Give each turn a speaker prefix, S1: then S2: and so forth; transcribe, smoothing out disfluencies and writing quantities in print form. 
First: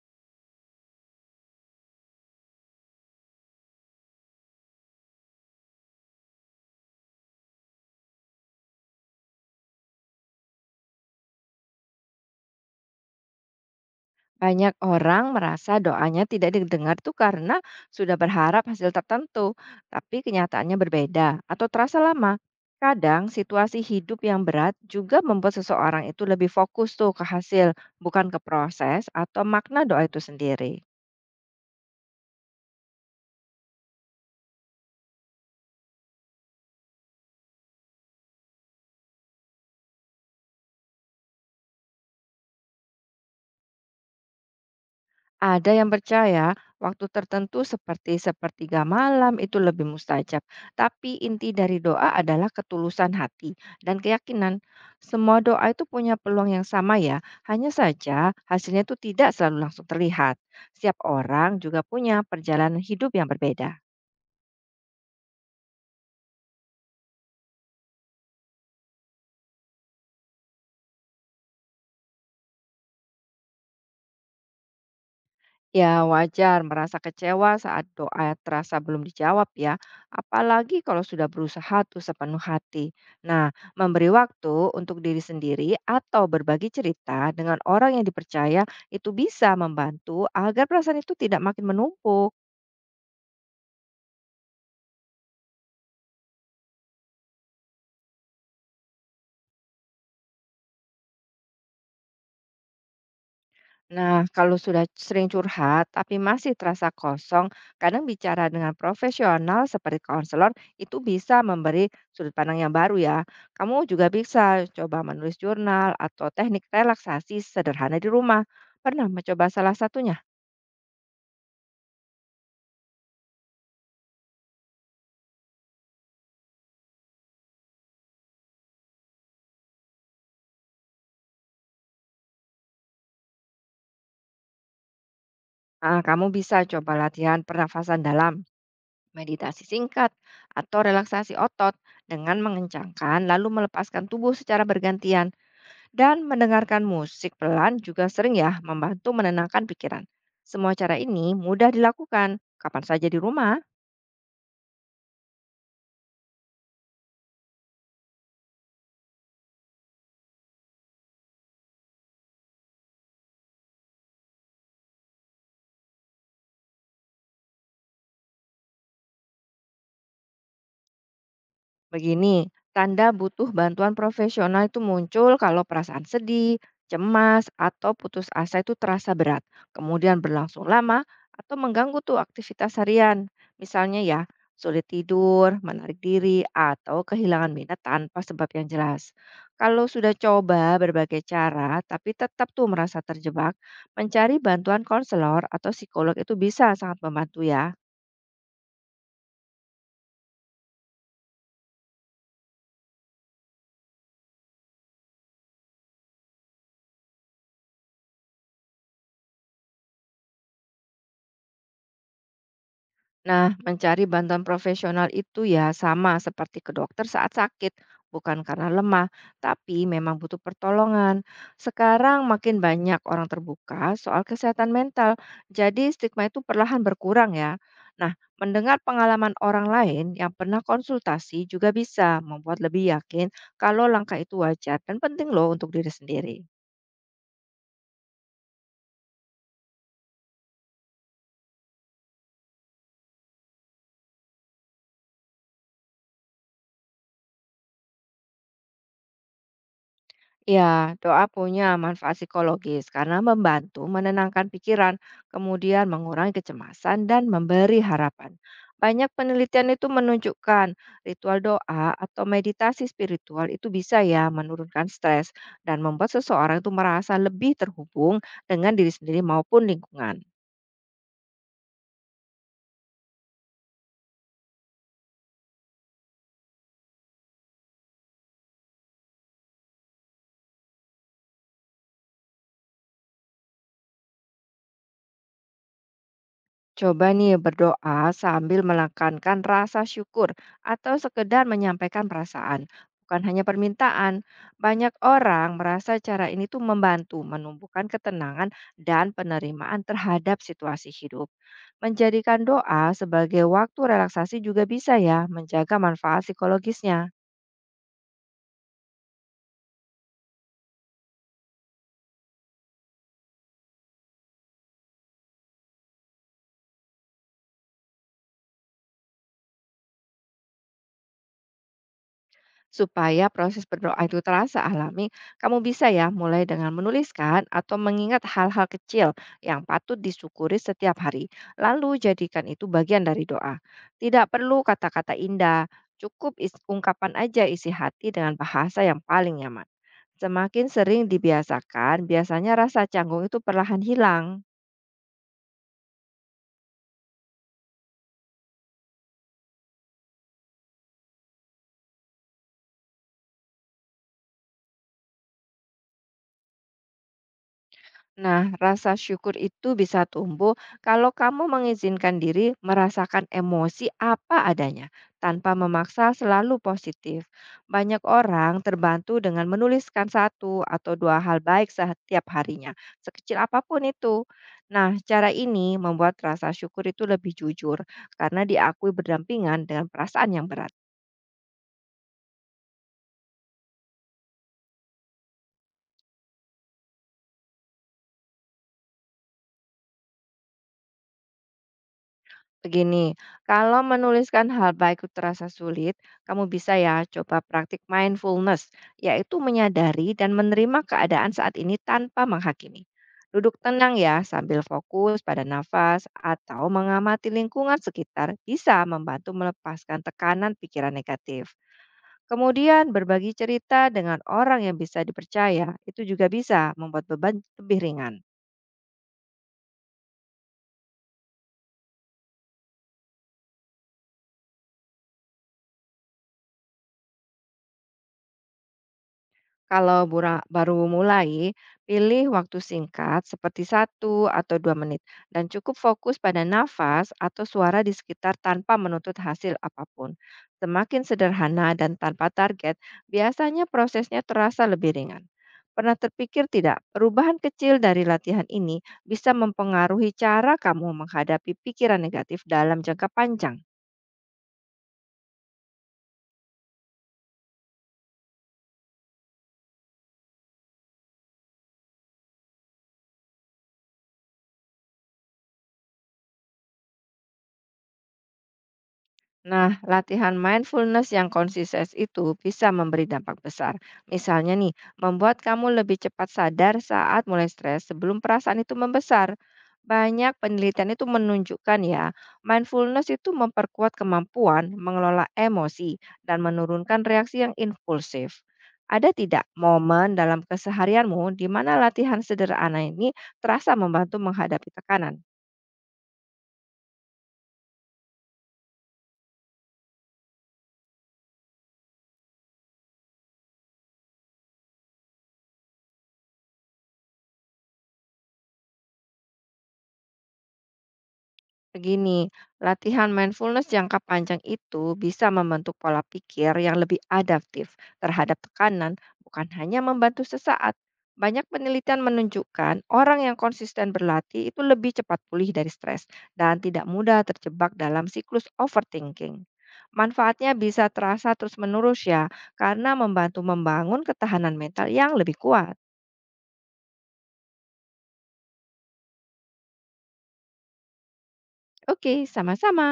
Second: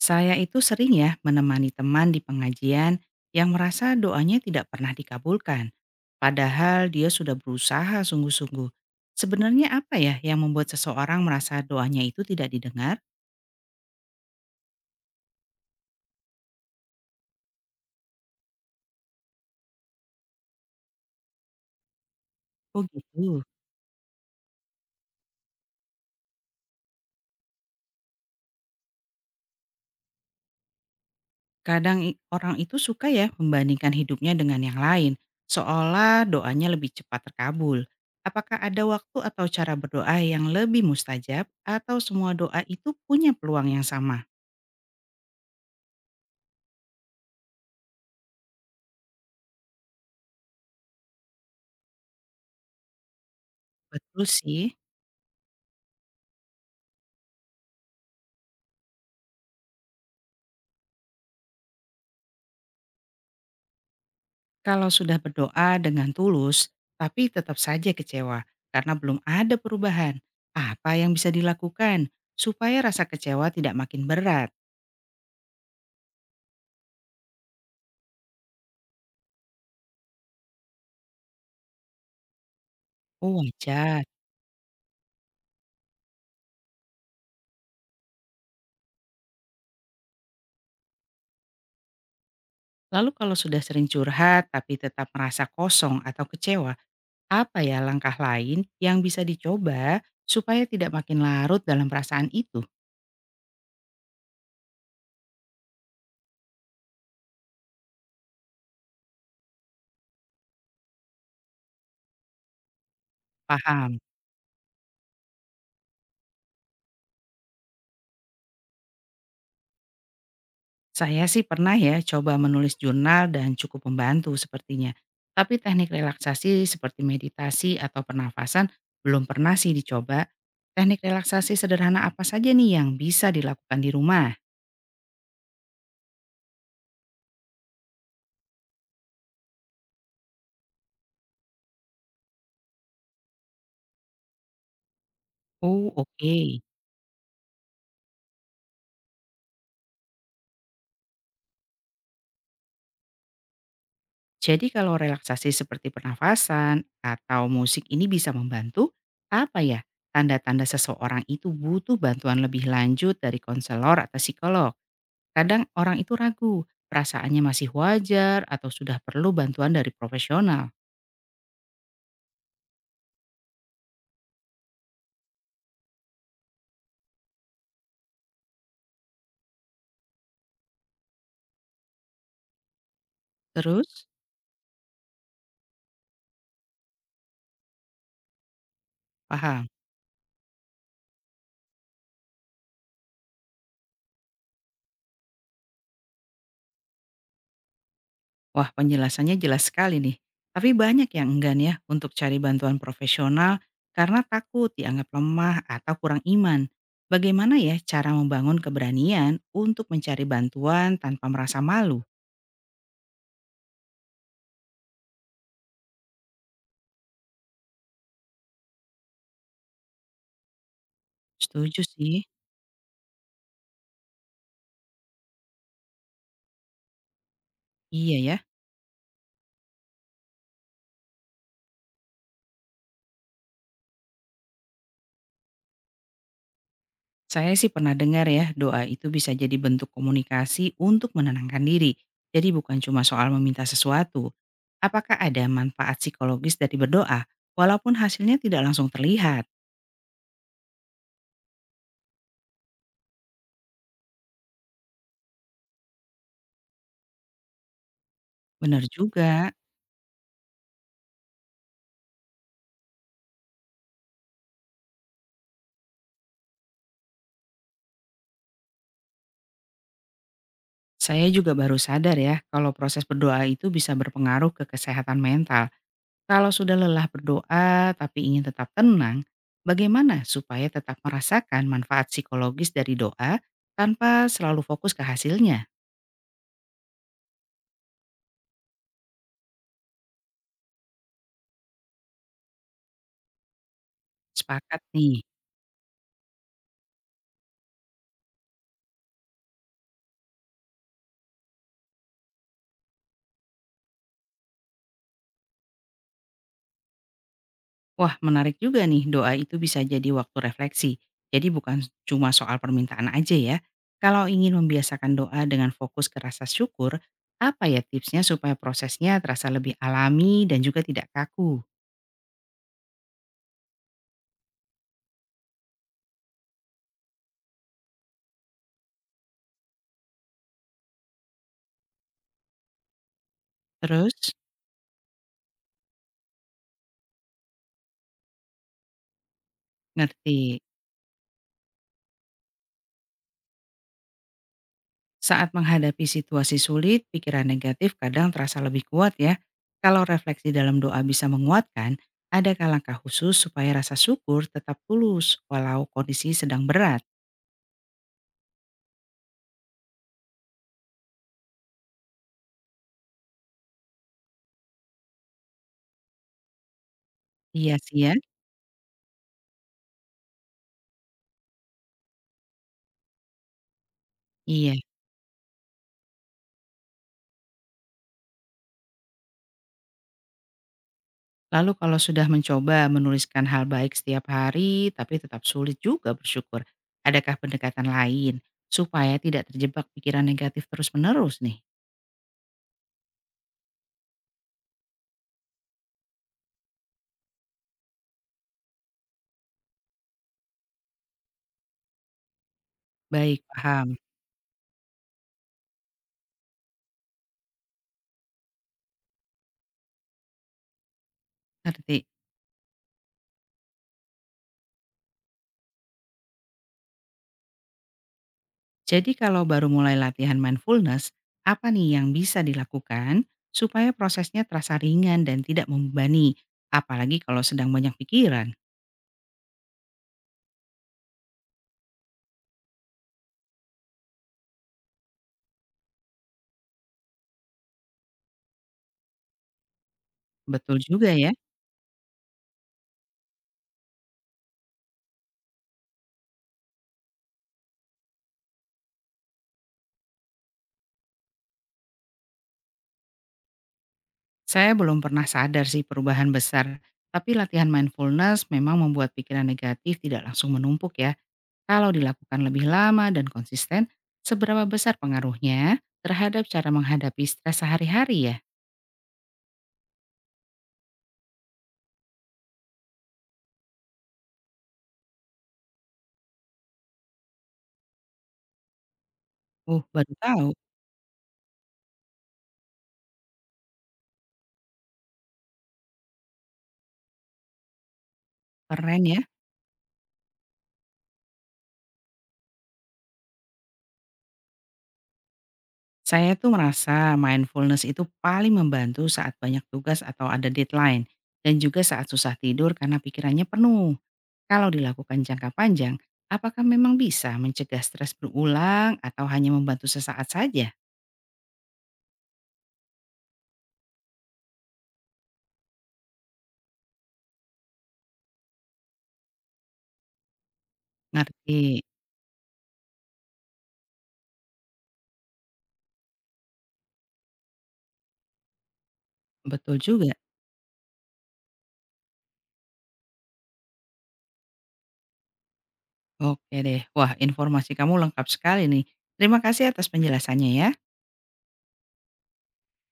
S1: Saya itu sering ya menemani teman di pengajian yang merasa doanya tidak pernah dikabulkan. Padahal dia sudah berusaha sungguh-sungguh. Sebenarnya apa ya yang membuat seseorang merasa doanya itu tidak didengar?
S2: Banyak orang merasa doanya tidak didengar tuh karena sudah berharap hasil tertentu, tapi kenyataannya berbeda atau terasa lama.
S1: Oh
S2: Kadang
S1: gitu.
S2: situasi hidup yang berat juga membuat seseorang itu lebih fokus tuh ke hasil, bukan ke proses atau makna doa itu sendiri.
S1: Kadang orang itu suka ya membandingkan hidupnya dengan yang lain, seolah doanya lebih cepat terkabul. Apakah ada waktu atau cara berdoa yang lebih mustajab atau semua doa itu punya peluang yang sama?
S2: Ada yang percaya waktu tertentu seperti sepertiga malam itu lebih mustajab, tapi inti dari doa adalah ketulusan hati dan
S1: Betul
S2: keyakinan.
S1: sih.
S2: Semua doa itu punya peluang yang sama ya, hanya saja hasilnya itu tidak selalu langsung terlihat. Setiap orang juga punya perjalanan hidup yang berbeda.
S1: Kalau sudah berdoa dengan tulus, tapi tetap saja kecewa karena belum ada perubahan, apa yang bisa dilakukan supaya rasa kecewa tidak makin berat?
S2: Ya, wajar merasa kecewa saat doa terasa belum dijawab ya, apalagi kalau sudah berusaha tuh sepenuh hati.
S1: Oh
S2: Nah,
S1: wajar.
S2: memberi waktu untuk diri sendiri atau berbagi cerita dengan orang yang dipercaya itu bisa membantu agar perasaan itu tidak makin menumpuk.
S1: Lalu kalau sudah sering curhat tapi tetap merasa kosong atau kecewa, apa ya langkah lain yang bisa dicoba supaya tidak makin larut dalam perasaan itu?
S2: Nah, kalau sudah sering curhat tapi masih terasa kosong, kadang bicara dengan profesional seperti konselor itu bisa memberi sudut pandang yang baru ya. Kamu
S1: Paham?
S2: juga bisa coba menulis jurnal atau teknik relaksasi sederhana di rumah. Pernah mencoba salah satunya?
S1: Saya sih pernah ya coba menulis jurnal dan cukup membantu sepertinya. Tapi teknik relaksasi seperti meditasi atau pernafasan belum pernah sih dicoba. Teknik relaksasi sederhana apa saja nih yang bisa dilakukan di rumah?
S2: Kamu bisa coba latihan pernafasan dalam, meditasi singkat, atau relaksasi otot dengan mengencangkan lalu melepaskan tubuh secara bergantian.
S1: Oh
S2: Dan
S1: oke.
S2: mendengarkan musik pelan juga sering ya membantu menenangkan pikiran. Semua cara ini mudah dilakukan kapan saja di rumah.
S1: Jadi kalau relaksasi seperti pernafasan atau musik ini bisa membantu, apa ya tanda-tanda seseorang itu butuh bantuan lebih lanjut dari konselor atau psikolog? Kadang orang itu ragu, perasaannya masih wajar atau sudah perlu bantuan dari profesional.
S2: Begini, tanda butuh bantuan profesional itu muncul kalau perasaan sedih, cemas, atau putus asa itu terasa berat, kemudian berlangsung lama atau mengganggu tuh aktivitas harian.
S1: Terus?
S2: Misalnya ya, sulit tidur, menarik diri, atau kehilangan minat tanpa sebab yang jelas.
S1: Paham?
S2: Kalau sudah coba berbagai cara tapi tetap tuh merasa terjebak, mencari bantuan konselor atau psikolog itu bisa sangat membantu ya.
S1: Wah, penjelasannya jelas sekali nih. Tapi banyak yang enggan ya untuk cari bantuan profesional karena takut dianggap lemah atau kurang iman. Bagaimana ya cara membangun keberanian untuk mencari bantuan tanpa merasa malu?
S2: Nah, mencari bantuan profesional itu ya sama seperti ke dokter saat sakit, bukan karena lemah, tapi memang butuh pertolongan.
S1: Setuju sih.
S2: Sekarang makin banyak orang terbuka soal kesehatan mental, jadi stigma itu perlahan berkurang ya. Nah,
S1: Iya ya.
S2: mendengar pengalaman orang lain yang pernah konsultasi juga bisa membuat lebih yakin kalau langkah itu wajar dan penting loh untuk diri sendiri.
S1: Saya sih pernah dengar ya, doa itu bisa jadi bentuk komunikasi untuk menenangkan diri. Jadi bukan cuma soal meminta sesuatu. Apakah ada manfaat psikologis dari berdoa, walaupun hasilnya tidak langsung terlihat?
S2: Ya, doa punya manfaat psikologis karena membantu menenangkan pikiran, kemudian mengurangi kecemasan dan memberi harapan.
S1: Benar
S2: Banyak
S1: juga.
S2: penelitian itu menunjukkan ritual doa atau meditasi spiritual itu bisa ya menurunkan stres dan membuat seseorang itu merasa lebih terhubung dengan diri sendiri maupun lingkungan.
S1: Saya juga baru sadar ya, kalau proses berdoa itu bisa berpengaruh ke kesehatan mental. Kalau sudah lelah berdoa tapi ingin tetap tenang, bagaimana supaya tetap merasakan manfaat psikologis dari doa tanpa selalu fokus ke hasilnya?
S2: Coba nih berdoa sambil menekankan rasa syukur atau sekedar menyampaikan perasaan, bukan hanya permintaan.
S1: Sepakat
S2: Banyak
S1: nih.
S2: orang merasa cara ini tuh membantu menumbuhkan ketenangan dan penerimaan terhadap situasi hidup. Menjadikan doa sebagai waktu relaksasi juga bisa ya menjaga manfaat psikologisnya.
S1: Wah, menarik juga nih, doa itu bisa jadi waktu refleksi. Jadi bukan cuma soal permintaan aja ya. Kalau ingin membiasakan doa dengan fokus ke rasa syukur, apa ya tipsnya supaya prosesnya terasa lebih alami dan juga tidak kaku?
S2: Supaya proses berdoa itu terasa alami, kamu bisa ya mulai dengan menuliskan atau mengingat hal-hal kecil yang patut disyukuri setiap hari. Lalu jadikan itu bagian dari doa.
S1: Terus,
S2: Tidak perlu kata-kata indah, cukup ungkapan aja isi hati dengan bahasa yang paling nyaman.
S1: ngerti,
S2: Semakin sering dibiasakan, biasanya rasa canggung itu perlahan hilang.
S1: saat menghadapi situasi sulit, pikiran negatif kadang terasa lebih kuat ya. Kalau refleksi dalam doa bisa menguatkan, adakah langkah khusus supaya rasa syukur tetap tulus walau kondisi sedang berat?
S2: Nah, rasa syukur itu bisa tumbuh kalau kamu mengizinkan diri merasakan emosi apa adanya tanpa memaksa selalu positif.
S1: Iya sih
S2: Banyak
S1: ya,
S2: orang terbantu dengan menuliskan satu atau dua hal baik setiap harinya, sekecil apapun itu.
S1: iya.
S2: Nah, cara ini membuat rasa syukur itu lebih jujur karena diakui berdampingan dengan perasaan yang berat.
S1: Lalu kalau sudah mencoba menuliskan hal baik setiap hari, tapi tetap sulit juga bersyukur, adakah pendekatan lain supaya tidak terjebak pikiran negatif terus-menerus nih?
S2: Begini, kalau menuliskan hal baik itu terasa sulit, kamu bisa ya coba praktik mindfulness, yaitu menyadari dan menerima keadaan saat ini tanpa menghakimi.
S1: Baik,
S2: Duduk
S1: paham.
S2: tenang ya sambil fokus pada nafas atau mengamati lingkungan sekitar bisa membantu melepaskan tekanan pikiran negatif.
S1: Ngerti.
S2: Kemudian berbagi cerita dengan orang yang bisa dipercaya itu juga bisa membuat beban lebih ringan.
S1: Jadi kalau baru mulai latihan mindfulness, apa nih yang bisa dilakukan supaya prosesnya terasa ringan dan tidak membebani, apalagi kalau sedang banyak pikiran?
S2: Kalau baru mulai, pilih waktu singkat seperti 1 atau 2 menit dan cukup fokus pada nafas atau suara di sekitar tanpa menuntut hasil apapun.
S1: Betul
S2: Semakin
S1: juga ya.
S2: sederhana dan tanpa target, biasanya prosesnya terasa lebih ringan. Pernah terpikir tidak, perubahan kecil dari latihan ini bisa mempengaruhi cara kamu menghadapi pikiran negatif dalam jangka panjang?
S1: Saya belum pernah sadar sih perubahan besar, tapi latihan mindfulness memang membuat pikiran negatif tidak langsung menumpuk ya. Kalau dilakukan lebih lama dan konsisten, seberapa besar pengaruhnya terhadap cara menghadapi stres sehari-hari ya?
S2: Nah, latihan mindfulness yang konsisten itu bisa memberi dampak besar. Misalnya nih, membuat kamu lebih cepat sadar saat mulai stres sebelum perasaan itu membesar.
S1: Baru
S2: Banyak
S1: tahu.
S2: penelitian itu menunjukkan ya, mindfulness itu memperkuat kemampuan mengelola emosi dan menurunkan reaksi yang impulsif.
S1: Keren
S2: Ada
S1: ya.
S2: tidak momen dalam keseharianmu di mana latihan sederhana ini terasa membantu menghadapi tekanan?
S1: Saya tuh merasa mindfulness itu paling membantu saat banyak tugas atau ada deadline. Dan juga saat susah tidur karena pikirannya penuh. Kalau dilakukan jangka panjang, apakah memang bisa mencegah stres berulang atau hanya membantu sesaat saja?
S2: Begini, latihan mindfulness jangka panjang itu bisa membentuk pola pikir yang lebih adaptif terhadap tekanan, bukan hanya membantu sesaat. Banyak
S1: Ngerti.
S2: penelitian menunjukkan orang yang konsisten berlatih itu lebih cepat pulih dari stres dan tidak mudah terjebak dalam siklus overthinking.
S1: Betul juga.
S2: Manfaatnya bisa terasa terus-menerus ya, karena membantu membangun ketahanan mental yang lebih kuat.
S1: Oke deh. Wah, informasi kamu lengkap sekali nih. Terima kasih atas penjelasannya ya.
S2: Oke, sama-sama.